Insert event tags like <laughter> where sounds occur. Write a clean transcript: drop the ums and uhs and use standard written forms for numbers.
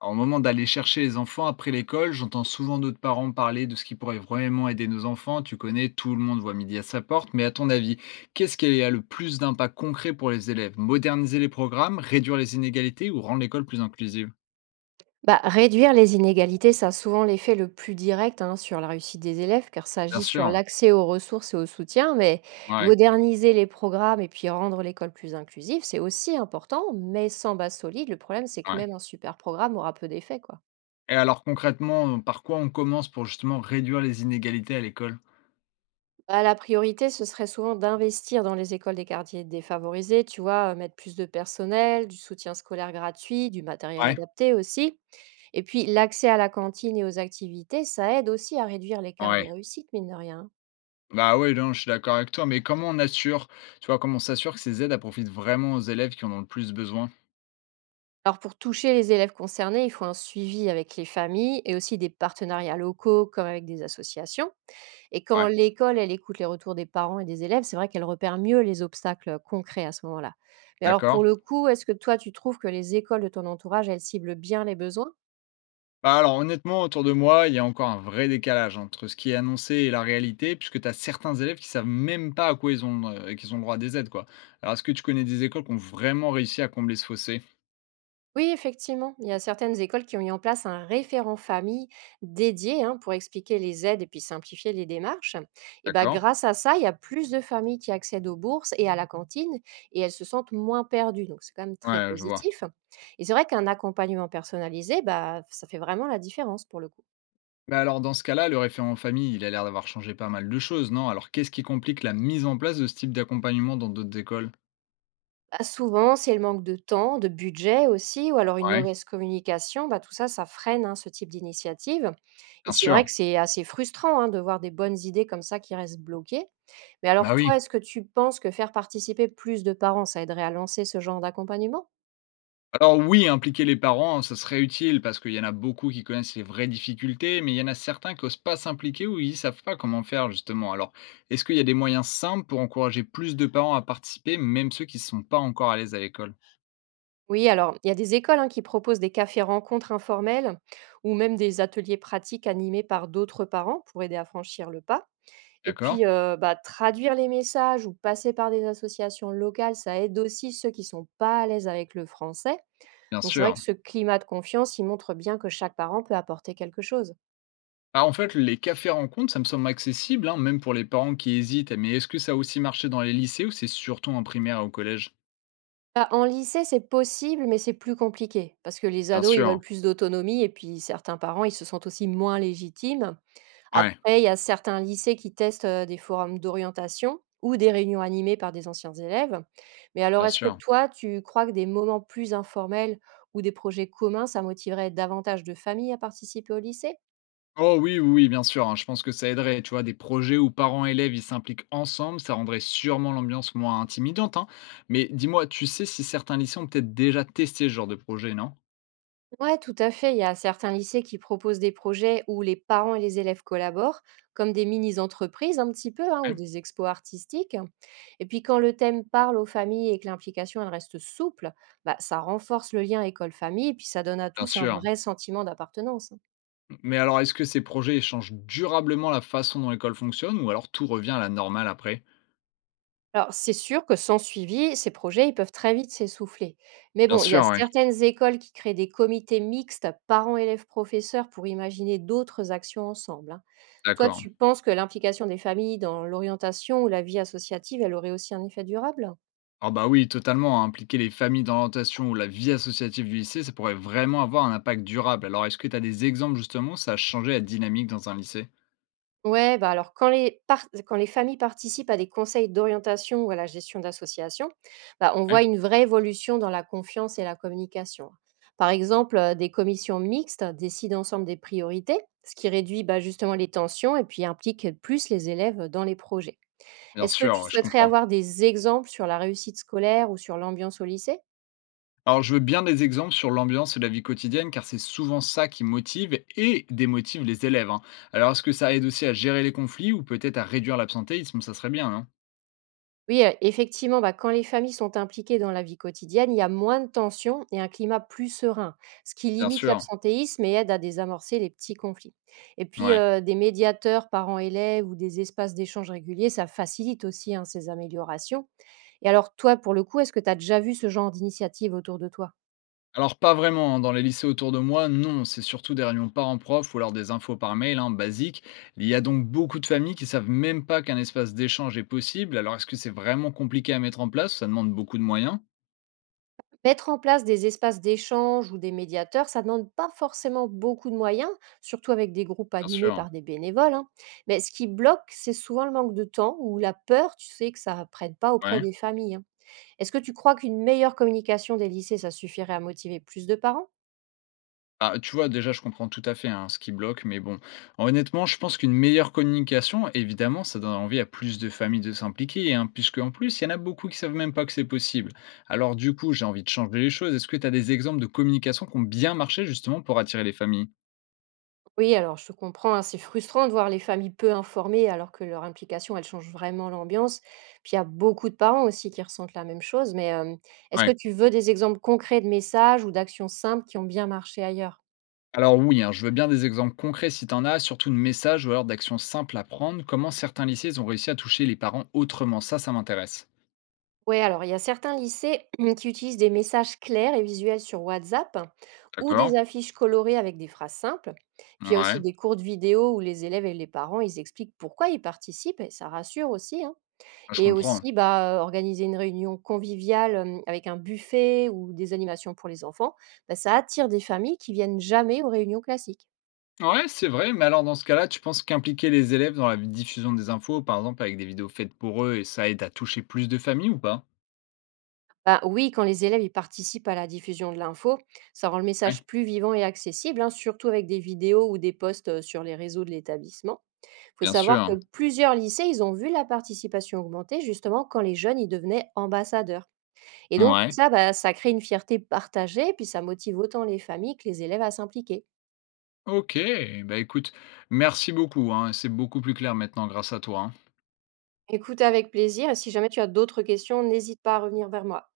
Alors, au moment d'aller chercher les enfants après l'école, j'entends souvent d'autres parents parler de ce qui pourrait vraiment aider nos enfants. Tu connais, tout le monde voit midi à sa porte, mais à ton avis, qu'est-ce qui a le plus d'impact concret pour les élèves? Moderniser les programmes, réduire les inégalités ou rendre l'école plus inclusive? Bah, réduire les inégalités, ça a souvent l'effet le plus direct hein, sur la réussite des élèves, car ça Bien agit sur sûr, l'accès aux ressources et au soutien, mais ouais, moderniser les programmes et puis rendre l'école plus inclusive, c'est aussi important, mais sans base solide, le problème c'est que ouais. même un super programme aura peu d'effet, quoi. Et alors concrètement, par quoi on commence pour justement réduire les inégalités à l'école? Bah, la priorité, ce serait souvent d'investir dans les écoles des quartiers défavorisés, tu vois, mettre plus de personnel, du soutien scolaire gratuit, du matériel Ouais, adapté aussi. Et puis l'accès à la cantine et aux activités, ça aide aussi à réduire l'écart de ouais. réussite, mine de rien. Bah oui, non, je suis d'accord avec toi, mais comment on assure, tu vois, comment on s'assure que ces aides elles profitent vraiment aux élèves qui en ont le plus besoin? Alors pour toucher les élèves concernés, il faut un suivi avec les familles et aussi des partenariats locaux comme avec des associations. Et quand Ouais, l'école, elle écoute les retours des parents et des élèves, c'est vrai qu'elle repère mieux les obstacles concrets à ce moment-là. Mais alors d'accord. pour le coup, est-ce que toi, tu trouves que les écoles de ton entourage, elles ciblent bien les besoins? Bah, alors honnêtement, autour de moi, il y a encore un vrai décalage entre ce qui est annoncé et la réalité, puisque tu as certains élèves qui savent même pas à quoi ils ont, qu'ils ont le droit des aides, quoi. Alors est-ce que tu connais des écoles qui ont vraiment réussi à combler ce fossé? Oui, effectivement, il y a certaines écoles qui ont mis en place un référent famille dédié hein, pour expliquer les aides et puis simplifier les démarches. Et ben, D'accord. grâce à ça, il y a plus de familles qui accèdent aux bourses et à la cantine et elles se sentent moins perdues. Donc, c'est quand même très Ouais, je vois. positif. Et c'est vrai qu'un accompagnement personnalisé, bah, ça fait vraiment la différence pour le coup. Mais alors dans ce cas-là, le référent famille, il a l'air d'avoir changé pas mal de choses, non? Alors qu'est-ce qui complique la mise en place de ce type d'accompagnement dans d'autres écoles? Bah, souvent, c'est le manque de temps, de budget aussi, ou alors une Ouais, mauvaise communication. Bah, tout ça, ça freine hein, ce type d'initiative. bien Et c'est vrai sûr. que c'est assez frustrant hein, de voir des bonnes idées comme ça qui restent bloquées. Mais Bah alors, oui. toi, est-ce que tu penses que faire participer plus de parents, ça aiderait à lancer ce genre d'accompagnement? Alors oui, impliquer les parents, ça serait utile parce qu'il y en a beaucoup qui connaissent les vraies difficultés, mais il y en a certains qui n'osent pas s'impliquer ou ils ne savent pas comment faire justement. Alors, est-ce qu'il y a des moyens simples pour encourager plus de parents à participer, même ceux qui ne sont pas encore à l'aise à l'école? Oui, alors, il y a des écoles hein, qui proposent des cafés rencontres informels ou même des ateliers pratiques animés par d'autres parents pour aider à franchir le pas. Et D'accord? puis, bah, traduire les messages ou passer par des associations locales, ça aide aussi ceux qui sont pas à l'aise avec le français. Bien Donc c'est vrai sûr. que ce climat de confiance, il montre bien que chaque parent peut apporter quelque chose. Ah, en fait, les cafés rencontres, ça me semble accessible, hein, même pour les parents qui hésitent. Mais est-ce que ça a aussi marché dans les lycées ou c'est surtout en primaire et au collège? Bah, en lycée, c'est possible, mais c'est plus compliqué parce que les Bien ados, ils sûr. veulent plus d'autonomie et puis certains parents, ils se sentent aussi moins légitimes. Ouais, Après, il y a certains lycées qui testent, des forums d'orientation ou des réunions animées par des anciens élèves. Mais alors, bien est-ce que sûr. toi, tu crois que des moments plus informels ou des projets communs, ça motiverait davantage de familles à participer au lycée? Oh oui, oui, oui, bien sûr, hein, je pense que ça aiderait, tu vois, des projets où parents et élèves, ils s'impliquent ensemble, ça rendrait sûrement l'ambiance moins intimidante, hein. Mais dis-moi, tu sais si certains lycées ont peut-être déjà testé ce genre de projet, non? Ouais, tout à fait. Il y a certains lycées qui proposent des projets où les parents et les élèves collaborent, comme des mini-entreprises un petit peu, hein, ou Ouais, des expos artistiques. Et puis quand le thème parle aux familles et que l'implication elle reste souple, bah, ça renforce le lien école-famille et puis ça donne à bien tous un sûr. vrai sentiment d'appartenance, hein. Mais alors, est-ce que ces projets changent durablement la façon dont l'école fonctionne ou alors tout revient à la normale après? Alors c'est sûr que sans suivi, ces projets ils peuvent très vite s'essouffler. Mais Bien bon, il y sûr, a oui, certaines écoles qui créent des comités mixtes parents-élèves-professeurs pour imaginer d'autres actions ensemble, hein. Toi, d'accord. tu penses que l'implication des familles dans l'orientation ou la vie associative, elle aurait aussi un effet durable? Ah bah oui, totalement, hein, impliquer les familles dans l'orientation ou la vie associative du lycée, ça pourrait vraiment avoir un impact durable. Alors, est-ce que tu as des exemples justement où ça a changé la dynamique dans un lycée? Ouais, bah alors quand les familles participent à des conseils d'orientation ou à la gestion d'associations, bah, on voit une vraie évolution dans la confiance et la communication. Par exemple, des commissions mixtes décident ensemble des priorités, ce qui réduit bah, justement les tensions et puis implique plus les élèves dans les projets. Bien Est-ce que sûr, tu ouais, je souhaiterais comprends. avoir des exemples sur la réussite scolaire ou sur l'ambiance au lycée? Alors, je veux bien des exemples sur l'ambiance de la vie quotidienne, car c'est souvent ça qui motive et démotive les élèves, hein. Alors, est-ce que ça aide aussi à gérer les conflits ou peut-être à réduire l'absentéisme? Ça serait bien, non? Oui, effectivement, bah, quand les familles sont impliquées dans la vie quotidienne, il y a moins de tensions et un climat plus serein, ce qui Bien limite sûr. l'absentéisme et aide à désamorcer les petits conflits. Et puis, Ouais. Des médiateurs parents-élèves ou des espaces d'échange réguliers, ça facilite aussi, hein, ces améliorations. Et alors toi, pour le coup, est-ce que tu as déjà vu ce genre d'initiative autour de toi? Alors, pas vraiment, hein. Dans les lycées autour de moi, non. C'est surtout des réunions parents-prof ou alors des infos par mail, hein, basiques. Il y a donc beaucoup de familles qui savent même pas qu'un espace d'échange est possible. Alors, est-ce que c'est vraiment compliqué à mettre en place? Ça demande beaucoup de moyens. Mettre en place des espaces d'échange ou des médiateurs, ça ne demande pas forcément beaucoup de moyens, surtout avec des groupes Bien animés sûr. par des bénévoles, hein. Mais ce qui bloque, c'est souvent le manque de temps ou la peur, tu sais, que ça ne prenne pas auprès Ouais. des familles, hein. Est-ce que tu crois qu'une meilleure communication des lycées, ça suffirait à motiver plus de parents? Ah, tu vois, déjà, je comprends tout à fait, hein, ce qui bloque, mais bon, honnêtement, je pense qu'une meilleure communication, évidemment, ça donne envie à plus de familles de s'impliquer, hein, puisque en plus, il y en a beaucoup qui savent même pas que c'est possible. Alors, du coup, j'ai envie de changer les choses. Est-ce que tu as des exemples de communication qui ont bien marché justement pour attirer les familles? Oui, alors je comprends, hein, c'est frustrant de voir les familles peu informées alors que leur implication, elle change vraiment l'ambiance. Puis il y a beaucoup de parents aussi qui ressentent la même chose, mais est-ce que Ouais. tu veux des exemples concrets de messages ou d'actions simples qui ont bien marché ailleurs? Alors oui, hein, je veux bien des exemples concrets si tu en as, surtout de messages ou alors d'actions simples à prendre, comment certains lycées ils ont réussi à toucher les parents autrement. Ça m'intéresse. Oui, alors il y a certains lycées <clears throat> qui utilisent des messages clairs et visuels sur WhatsApp ou D'accord? des affiches colorées avec des phrases simples. Puis il y a aussi Ouais, des cours de vidéo où les élèves et les parents, ils expliquent pourquoi ils participent et ça rassure aussi, hein. je Et comprends. aussi, bah, organiser une réunion conviviale, avec un buffet ou des animations pour les enfants, bah, ça attire des familles qui viennent jamais aux réunions classiques. Ouais, c'est vrai, mais alors dans ce cas-là, tu penses qu'impliquer les élèves dans la diffusion des infos, par exemple avec des vidéos faites pour eux, et ça aide à toucher plus de familles ou pas? Bah, oui, quand les élèves, ils participent à la diffusion de l'info, ça rend le Ouais, message plus vivant et accessible, hein, surtout avec des vidéos ou des posts, sur les réseaux de l'établissement. Il faut bien savoir sûr. que plusieurs lycées, ils ont vu la participation augmenter justement quand les jeunes, ils devenaient ambassadeurs. Et donc tout Ouais. ça, bah, ça crée une fierté partagée, puis ça motive autant les familles que les élèves à s'impliquer. Ok, bah écoute, merci beaucoup, hein, c'est beaucoup plus clair maintenant grâce à toi, hein. Écoute avec plaisir et si jamais tu as d'autres questions, n'hésite pas à revenir vers moi.